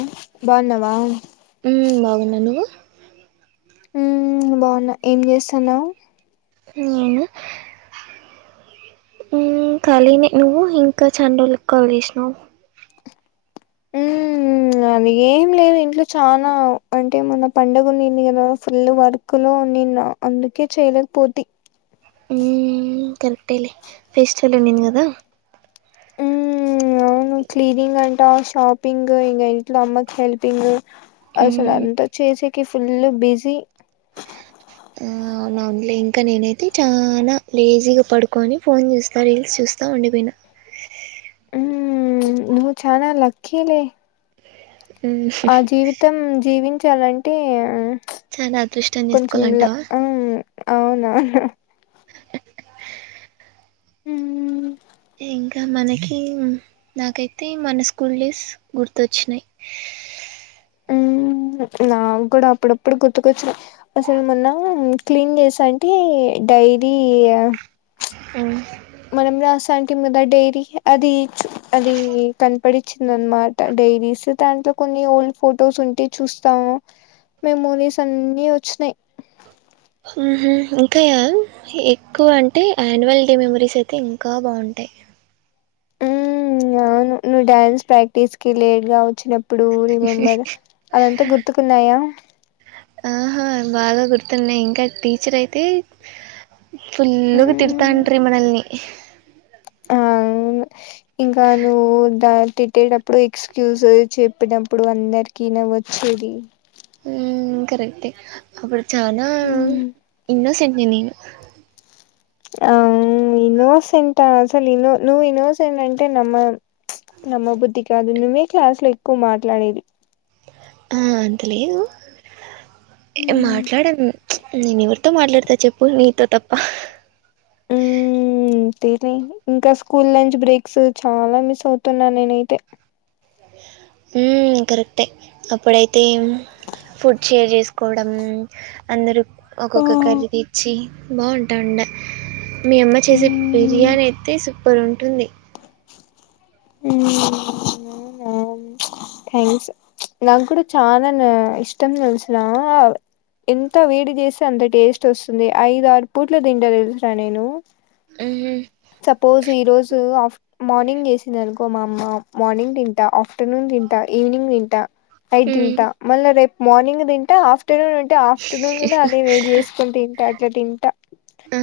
ఉ బన్నవా నను ఊ బావున్నా ఏం చేస్తున్నావ్ నేను ఊ ఖలినే నువ్వు ఇంకా చండ్రోజులకి కాల్ జేషినవ్ ఊ ఊ అది ఏం లేదు ఇంట్ల చానా అంటే ఏ మొన్న పండగ ఉనింది కదా ఫుల్ వర్క్ లో అవును నిన అందుకే చేయలేక పోతి హ్మ్ కరెక్టేలే ఫెస్టివల్ ఉండింది కదా ఊ అవునూ క్లీనింగ్ అంటా షాపింగ్ ఇంకా ఇంట్లో అమ్మకి హెల్పింగ్ అసలు ఉమ్, అంతా చేసేకి ఫుల్ బిజీ ఆ అవునా అవును లే ఇంకా నేనైతే చనా లేజీగా పడుకొని ఫోన్ చూస్తా రీల్స్ చూస్ తా ఉండిపోయిన ఊ నువ్వు చానా లక్కిలే హ్మ్ ఆ జీవితం జీవించాలంటే ప్చ్ చాలా అదృష్టం కొంచం లక్ చేసుకోవాలంటావా ఊ అవునా అవును ఊ ఇంకా మనకి నాకైతే మన స్కూల్ డేస్ గుర్తుచ్చినాయి [inaudible] నా కూడా అప్పుడప్పుడు గుర్తుకొచ్చినయ్ అసలు మొన్న క్లీన్ చేసా అంటే డైరీ ఆ అ మనం రాస అంటి మీదా డైరీ అది చు అది కనపడి వచ్చిందనమాట డైరీస్ దాంట్లో కొన్ని ఓల్డ్ ఫొటోస్ ఉంటే చూస్త మెమోరీస్ అన్ని వచ్చినయి ఇంకాయా ఎక్కువ అంటే ఆన్యువల్ డే మెమరీస్ అయితే ఇంకా బాగుం టై ఉ అనువు నువ్ డ్యాన్స్ ప్రాక్టీస్ కి లేట్గా వచ్చినప్ ప్పుడు రిమంబర్ అదంతా గుర్తుకున్నాయా ఆహా బాగా గుర్తున్నాయి ఇంకా టీచర్ అయితే ఫుల్గ తిర్తాంట్రీ మనల్ని ఆవును ఇంకా నువ్వు దా తిట్టేటప్పుడు ఎక్స్క్యజ్ చెప్పినప్పుడు అందరిక నవ్వు వచ్చి అది ఊ కరెక్ట్ ఏ అప్పుడు చానా ఇన్నో సెంట్ నేనేను ఆ ఇన్నోసెంట్ అసలు ఇన్నో నువ్వు ఇన్నోసెంట్ అంటే నమ్మలేం నమ్మ బుద్ధి కాదు నువ్వే క్లాస్ లో ఎక్కువ మాట్లాడేది అంతలేదు మాట్లాడాను ఏవర్తో మాట్లాడుతా చెప్పు నీతో తప్ప అంతేనే ఇంకా స్కూల్ లంచ్ బ్రేక్స్ చాలా మిస్ అవుతున్నా నేనైతే మ్మ్ హ్ కరెక్టే అప్పుడైతే ఫుడ్ షేర్ చేసుకోవడం అందరు ఒక్కొక్క కర్రీ తెచ్చి బాగుంటాండ మీ అమ్మ చేసే బిర్యానీ అయితే సూపర్ ఉంటుంది మ్మ్ అవును ప్చ్ థ్యాంక్స్ నాక్కూడా చాలా ఇష్టం తెలిసున ఎంత వేడి చేస్తే అంత టేస్ట్ వస్తుంది ఐదు ఆరు పూట్ల తింట తెలుసున నేను మ్మ్, సపోజ్ ఈరోజు ఆఫ్ మార్నింగ్ చేసి అనుకో మా అమ్మ మార్నింగ్ తింటా ఆఫ్టర్నూన్ తింటా ఈనింగ్ తింట నైట్ మ్మ్. తింటా మళ్ళ రేపు మార్నింగ్ తింటా ఆఫ్ ఆఫ్టర్నూన్ ఉంటే ఆఫ్టర్నూన్ ను అదే వేడి చేసుకొని తింటా అట్లా తింటా ఆ!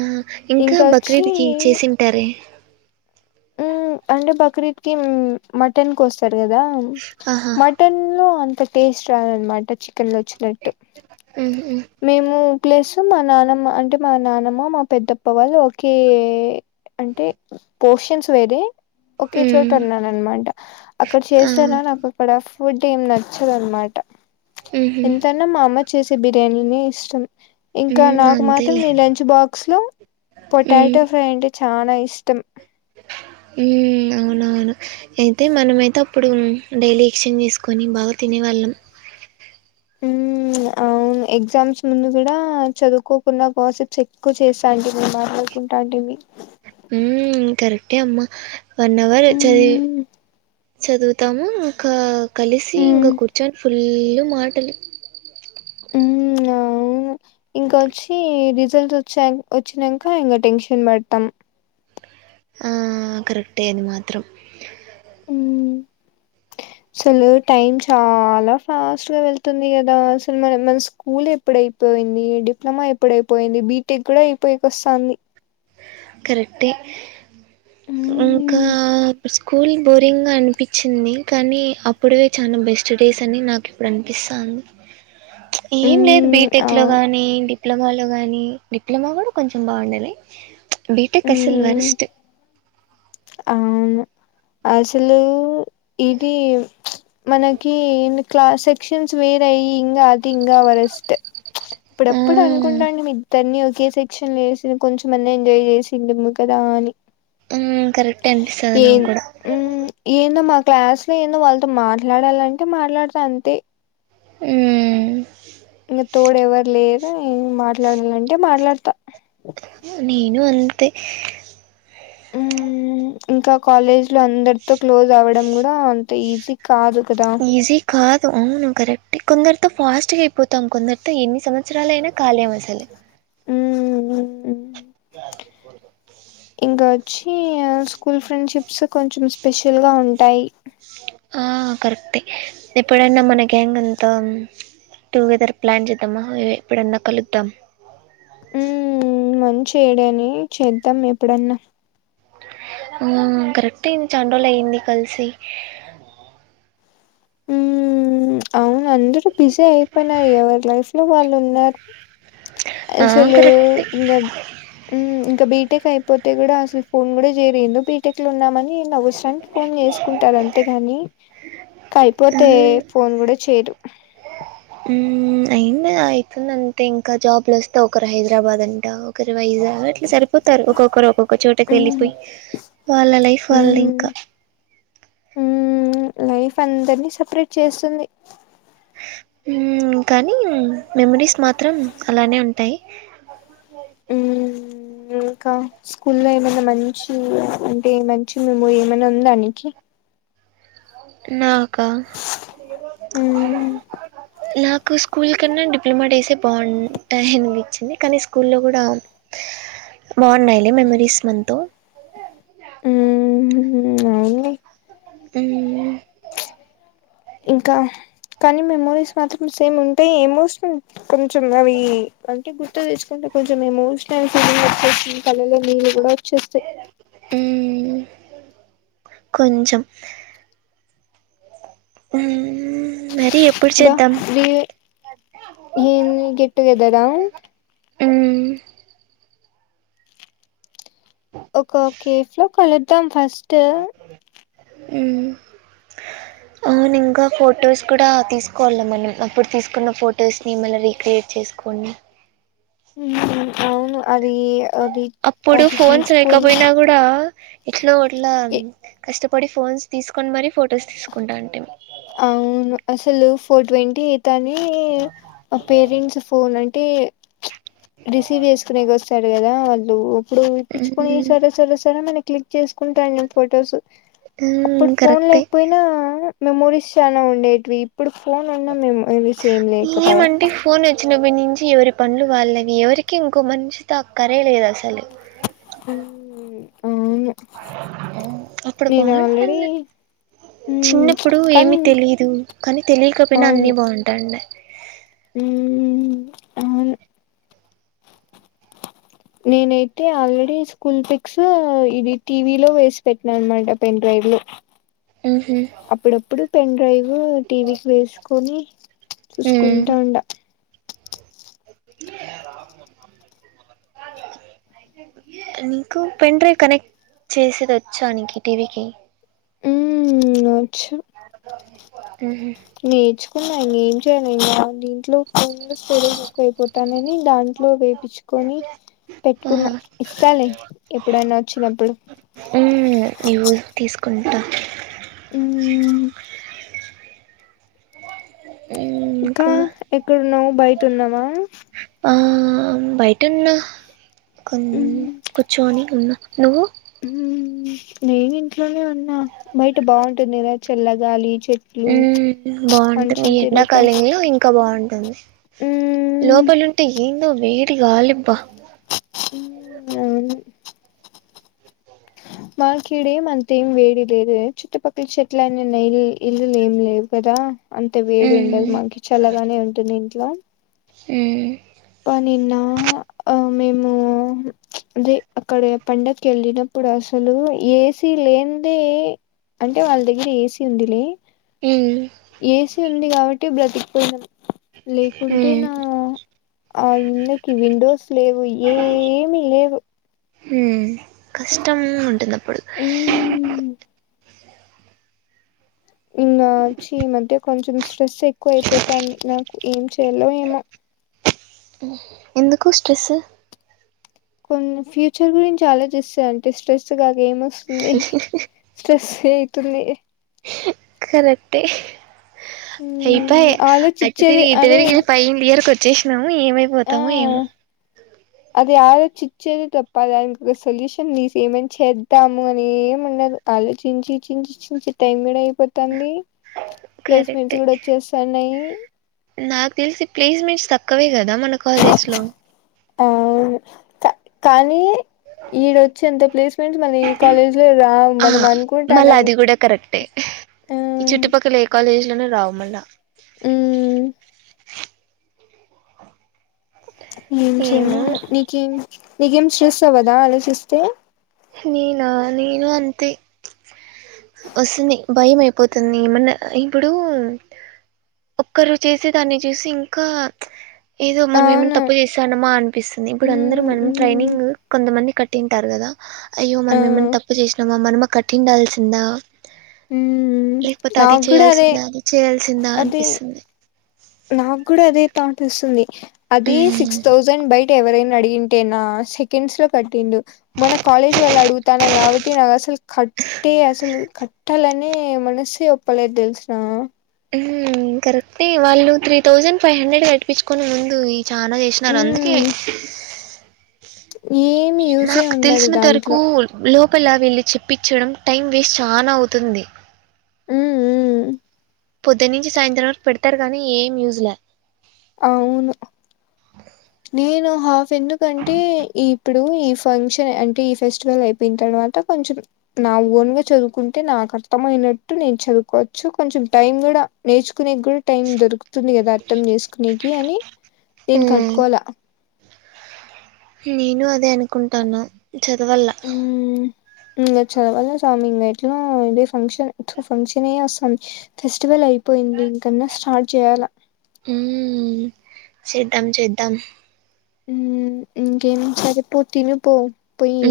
ఇంకా బక్రీద్కి చేసింటార అంటే బక్రీద్ కి మటన్ కొస్తర్ కదా ఆహా! మటన్ లో అంత టేస్ట్ రదనమాట చి కెన్ లో వచ్చినట్టు హుహు. మేము ప్లస్ మా నానమ్మ అంటే మా నానమ్మ మా పెద్దమ్మ వాళ్ళు ఒకే అంటే పోర్షన్స్ వేరే ఓకే చోట హ్మ్. ఉన్న అనమాట అక్కడ ఆ! చేసరా నాకు అక్కడ ఫుడ్ ఏమి నచ్చదనమాట హుహు. ఎంతన్నా మా అమ్మ చేసే బిర్యానీనే ఇష్టం ఇంకా హ్మ్. నాకు మాత్రం అంతేలే. నీ లంచ్ బాక్స్ లో హ్మ్. పొటాటో ఫ్రై అంటే చానా ఇష్టం అవునవును అయితే మనమయితే అప్పుడు డైలీ ఎక్స్చేంజి చేసుకొని బాగా తినే వాళ్ళం మ్మ్ అవును అవును ఎగ్జామ్స్ ముందు కూడా చదువుకోకుండా గాసిప్స్ ఎక్కువ చేస్తా అంటిమి మాట్లాడుకుంటాటిమి మ్మ్ కరెక్టే అమ్మా వన్ అవర్ చదివి మ్మ్ చదువుతాము ఇంకా కలిసి మ్మ్ ఇంకా కూర్చొని ఫుల్ మాటలు మ్మ్ అవును ఇంకొచ్చి రిజల్ట్ వచ్చినంక ఇంగ టెన్షన్ పడతాం ఆ కరెక్టే అది మాత్రం మ్మ్ అసలు టైం చాలా ఫాస్ట్ గా వెళ్తుంది కదా అసలు మన మన స్కూల్ ఎప్పుడయిపో యింది డిప్లొమా ఎప్పుడైపోయింది బీటెక్ కూడా అయిపోయిక వస్తంది కరెక్టే ఇంకా హ్మ్. స్కూల్ బోరింగ్ గా అనిపించింది కానీ అప్పుడవే చాలా బెస్ట్ డేస్ అని నాకు ఇప్పుడు అనిపిస్తంది ఏం లేదు హ్మ్. ఆ! బీటెక్ లో గానీ డిప్లొమాలో కానీ డిప్లొమా కూడా కొంచెం బాగుండేది బీ టెక్ అసలు హ్మ్. వరస్ట్ అవును అసలు ఇది మనకి క్లాస్ సెక్షన్స్ వేరయ్యి ఇంగా వరస్ట్ అప్పుడప్పుడు అనుకుంటాడిమీ ఇద్దరిని ఓకే సెక్షన్ లో వేసిన కొంతమంది ఎంజాయ్ చేసిండము కదా అని మ్మ్ హ్హ్ ఏం ఏందో మా క్లాస్ ఏమో వాళ్ళతో మాట్లాడాలంటే మాట్లాడుత అంతే హు ఏం మాట్లాడాలి అంటే మాట్లా నేను అంతే ఇంకా కాలేజ్ లో అందరితో క్లోజ్ అవ్వడం కూడా అంత ఈజీ కాదు కదా ఈజీ కాదు అవును కరెక్ట్ కొందరితో ఫాస్ట్గా అయిపోతాం కొందరితో ఎన్ని సంవత్సరాల అయినా ఖాలేం అసలు ఉమ్ హు ఇంకా వచ్చి స్కూల్ ఫ్రెండ్షిప్ సో కొంచెం స్పెషల్ గా ఉంటాయి ఆ కరెక్టే ఎప్పుడైనా మన గ్యాంగ్అంతా టుగెదర్ ప్లాన్ చేద్దామా ఎప్పుడన్నా కలుద్దాం ఉమ్ మంచి ఏడైనా చేద్దాం ఎప్పుడన్నా ఆ కరెక్ట్ అయియంది చాన్ రోజులైంది కలిసి ఉమ్ అవును అందరూ బిజీ అయిపోయినయి ఎవరు లైఫ్ లో వాళ్ళు ఆ, ఉన్నారుసలు కరెక్టే ఇంగ ఇకా బీట్ బీటెక్ అయిపోతే కూడా అసలు ఫోన్ కూడా చేయార్ బీటెక్ లో ఉన్నామని నావసరనికి ఫోన్ చేసుకుంటారు అంతేగాని ఇంకా అయిపోతే ఉమ్, ఫోన్ కూడా చేయరు ఉమ్ అయింది అవుతుంది అంతే ఇంకా జాబ్లు వస్తే ఒకరు హైదరాబాద్ అంట ఒకరు వైజాగ్ ఇట్లా సరిపోతారు ఒక్కొక్కరు ఒక్కొక్క చోటకి హ్మ్ వెళ్ళిపోయి వాళ్ళ లైఫ్ వాల్ళది ఇంకా ఉ లైఫ్ అందరినీ సపరేట్ చేస్తుంది కానీ మెమరీస్ మాత్రం అలానే ఉంటాయి ఉమ్ ఇంకా స్కూ లో ఏమైనా మంచి అంటే మంచి మెమోరీ ఏమైనా ఉందానికి నాకా నా హ్మ్ నాకు స్కూల్ కన్నా డిప్లొమా చేసే బాగుంటాయి అనిపించింది కానీ స్కూల్లో కూడా బాన్నాయిలే మెమరీస్ మంతో ఉమ్ మ్మ్ అవునులే అ ఇంకా కానీ మెమోరీస్ మాత్రం సేమ్ ఉంటాయి ఎమోషనల్ కొంచెం అవి అంటే గుర్తు తెసుకుంటే కొంచెం ఎమోషనల్ ఫీలింగ్ వచ్చేస్తాయి కళ్ళల్లోకి నీళ్లు కూడా వచ్చేస్తాయి కొంచం ఉమ్ మరి ఎప్పుడు ఇంకా చేద్దాం అ ఇన్ని గెట్టుగెదరా ఉమ్ ఒక కేఫ్ లో కలుద్దాం ఫస్ట్ అ అవున్ ఇంకా ఫొటోస్ కూడా తీసుకోవాలి మనం అప్పుడు తీసుకున్న ఫొటోస్ ని మళ రీక్రియేట్ చేసుకోవాలి అ అవును అది అది అప్పుడు అది ఫోన్స్ తీసుకొని లేకపోయినా కూడా ఇట్లో అట్ల ఎ కష్టపడి ఫోన్స్ తీసుకొని మరి ఫొటోస్ తీసుకుంటా అంటే అవును అసలు ఫోర్ ట్వంటీ కానీ ఆ పేరెంట్స్ ఫోన్ అంటే రిసీవ్ చేసుకునే వస్తాడు కదా వాళ్ళు ఇప్పుడు ఇప్పించుకొని మ్మ్ సరా సర సరే మనకి క్లిక్ చేసుకుంటాను నేను ఫొటోస్ మ్మ్ అప్పుడు ఫోన్ కరెక్టే లేకపోయినా మెమోరీ సు చాలా ఉండేటివి ఇప్పుడు ఫోన్ ఉన్నా మేము ఏమంటే ఫోన్ వచ్చ చిన్నప్ప నుంచి ఎవరి పనులు వాళ్ళవి ఎవరికి ఇంకో మంచితో అక్కరే లేదు అసలు ఊ అవును అప్పుడు బా నేను ఆల్రెడీ ఉంటుంది చిన్నప్పుడు కానీ ఏమీ తెలీదు కానీ తెలియకపోయినా అన్నీ బాగుంటాయండి ఊ అవును నేనైతే ఆల్రెడీ స్కూల్ పిక్స్ ఇవి టీ వీ లో ఏసి పెట్టిన అనమాట పెన్ డ్రైవ్ మ్హూ. అప్పుడప్పుడు పెన్ డ్రైవ్ ఊ టీవీకి వేసుకొని మ్. చూసుకుంటా ఉండ నీకు పెన్ డ్రైవ్ కనెక్ట్ చేసేది ఒచ్చా నీకి టీవీకి ఊమ్ అచ్చ ఒకే నేర్చుకున్న ఇంగ ఏం చేయ నేను రాంది ట్లో ఫుల్లు [unintelligible] ఎక్కువ అయిపోతాందని దాంట్లో వేపిచుకొని పెట్కున్న ఆహా. ఇస్తాలే ఎప్పుడైనా ఒచ్చినప్పుడు ఊమ్ ఇవ్వు తీసుకుంటా ఊమ్ ఇంకా ఎక్కడున్నావ్ బయట ఉన్నావా ఆ బయటున్నా కొన్ కూర్చోని ఉన్న నువ్వు నేను ఇంట్లోనే ఉన్నా బయట బాగుంటుందిగా చల్లగాలి చెట్లు ఊ బాగుంటుంది మనుషులు ఈ తిరుగుతా ఎండాకాలంలో ఇంకా బాగుంటుంది మ్మ్ లోపలుంటే ఏందో వేడిగాలిబ్బ ఊ అవును మాక్ ఈడేం అంతేం వేడి లేదే, చుట్టుపక్క చెట్లన్ని ఉన్నయి ఇల్లులేం లేవ్ కదా. అంత వేడి ఉండదు మ్, మాక్ చల్లగానే ఉంటుంది ఇంట్లా హూ ప నిన్నా ఆ మేము అది అక్కడే పండక్క్ ఏళ్ళేటప్పుడు అసలు ఏసీ లేందే అంటే వాళ్ దగ్గర ఏసీ ఉందిలే హ్మ్ తి ఉంది కాబట్టి బ్రతికిపోయిన మ్. లేకుంటేనా ఆ ఇళ్ళకి విండోస్ లేవు ఏం లేవు హూ కష్టం ఉంటుందప్పుడు ఉమ్ ఇంగా చీమంటే కొంచం ట్రెస్ ఎక్కువైపోతాంది నాకు ఏం చేయాల్లో ఏమో ఎందుకో స్ట్రెస్స్ కొన్ని ఫ్యూచర్ గురించి ఆలోచస్తా అంటే స్ట్రెస్ గా ఏం ఒస్సుంది స్ట్రెస్సే అయితుంది కరెక్టే అయిపాయే మ్ అటు ఆలోచిచ్చేది తరిగి ఇటు అదే తరిగి పైనలియర్ కొ చేశ్నం ఆ ఏమైపోతామో ఏమో అది ఆలోచిచ్చేది తప్పా దానికి ఒక సొల్యూషన్ మీసి ఏమన చేద్దాము అని ఏముండదు. అలోచించి చించి చించి టైం గూడ పోతాంది ప్లెస్ మిన్స్ కరెక్టే కూడా వచ్చేస్తాన్నయి సక్కవే గదా మన కాలేజ్ లో ఆవును క కానీ ఈడ ఒచ్చేంత ప్లేస్మెంట్స్ మళ ఏ కాలేజ్ లో రావ్ ఆ మనం మళ్ళా అనుకుంటానమ్మి అది కూడా కరెక్టే ఈ చుట్టుపక్కల ఏ కాలేజ్ లోను రావ్ మళ్ళ ఊ ఏం ఏమో చేయను నీకేం నీకేం స్ట్రెస్ అవ్వదా ఆలోచిస్తే నీనా నీను అంతే వస్తుంది భయం అయిపోతుంది ఏమన్న ఇప్పుడు ఒక్కరు చేసి దాన్ని చూసి ఇంకా ఏదో మనం ఏమైనా అవును తప్పు చేశానమా అ అనిపిస్తుంది ఇప్పుడు అందరు ఉమ్ మనం ఉమ్ ట్రైనింగ్ కొంతమంది కట్టింటారు కదా అయ్యో ఆ మనమ ఏమన్నా తప్పు చేసినామా మనమా కట్టిండాల్సిందా ఉమ్ లేకపోతే అది నాకు కూడా అదే చేయాల్సిందా అది చేయాల్సిందా అదే అనిపిస్తుంది నాకు కూడా అదే థాటోస్తుంది అదే మ్మ్ సిక్స్ థౌసండ్ బయటేవరైనా అడిగింటే నా సెకండ్స్ లో కట్టిండు మన కాలేజ్ వాళ్ళు అడుగుతాన్నారు కాబట్టి నాకు అసలు క ట్టే అసలు కట్టాలనే మనసే ఒప్పలేదు తెలిసిన హుమ్ కరెక్టే వాళ్ళు త్రీ థౌజండ్ ఫైవ్ హండ్రెడ్ కటిపించుకొని ముందు చానా చేసినారు అందుకే ఉమ్ ఏమి యూజే నాక్ ఉండదు తెలిసినంత వరకు దాంట్లో లో లోపల వీళ్ళు చెప్పించడం టైం వేస్ట్ చానా అవుతుంది ఊ ఊ పొద్దు నుంచి సాయంత్రం వరకు పెడతారు కానీ యూజ్ లా అవును నేను హాఫ్ ఎందుకంటే ఈ ఇప్పుడు ఈ ఫంక్షన్ అంటే ఈ ఫెస్టివల్ అయిపోయిన తర్వాత కొంచెం నా ఓన్ గా చదువుకుంటే నా అర్థమయినట్టు నేను చదువుకోవచ్చు కొంచం టైం కూడా నేర్చుకునే కూడా టైం దొరుకుతుంది కదా అర్థం చే కునేకి అని నేన్ ఉమ్, కట్టుకోలే నేను అదే అనుకుంటాన్న చదవల్ల ఇంకా చదవల్ల స్వామి ఇంకా ఎట్లా అదే ఫంక్షన్ తూ ఫంక్షన్ ఏ వస్తాంది ఫెస్టివల్ అయిపోయింది ఇంకన్న స్టార్ట్ చేయాల్లా సేద్ధం చేద్ధం ఉ ఇంకేం సరే పో తిను పో పోయి ఊ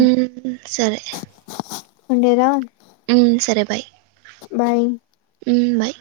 సరే ఉండేదా ఉ సరే బాయ్ బాయ్ ఊ బాయ్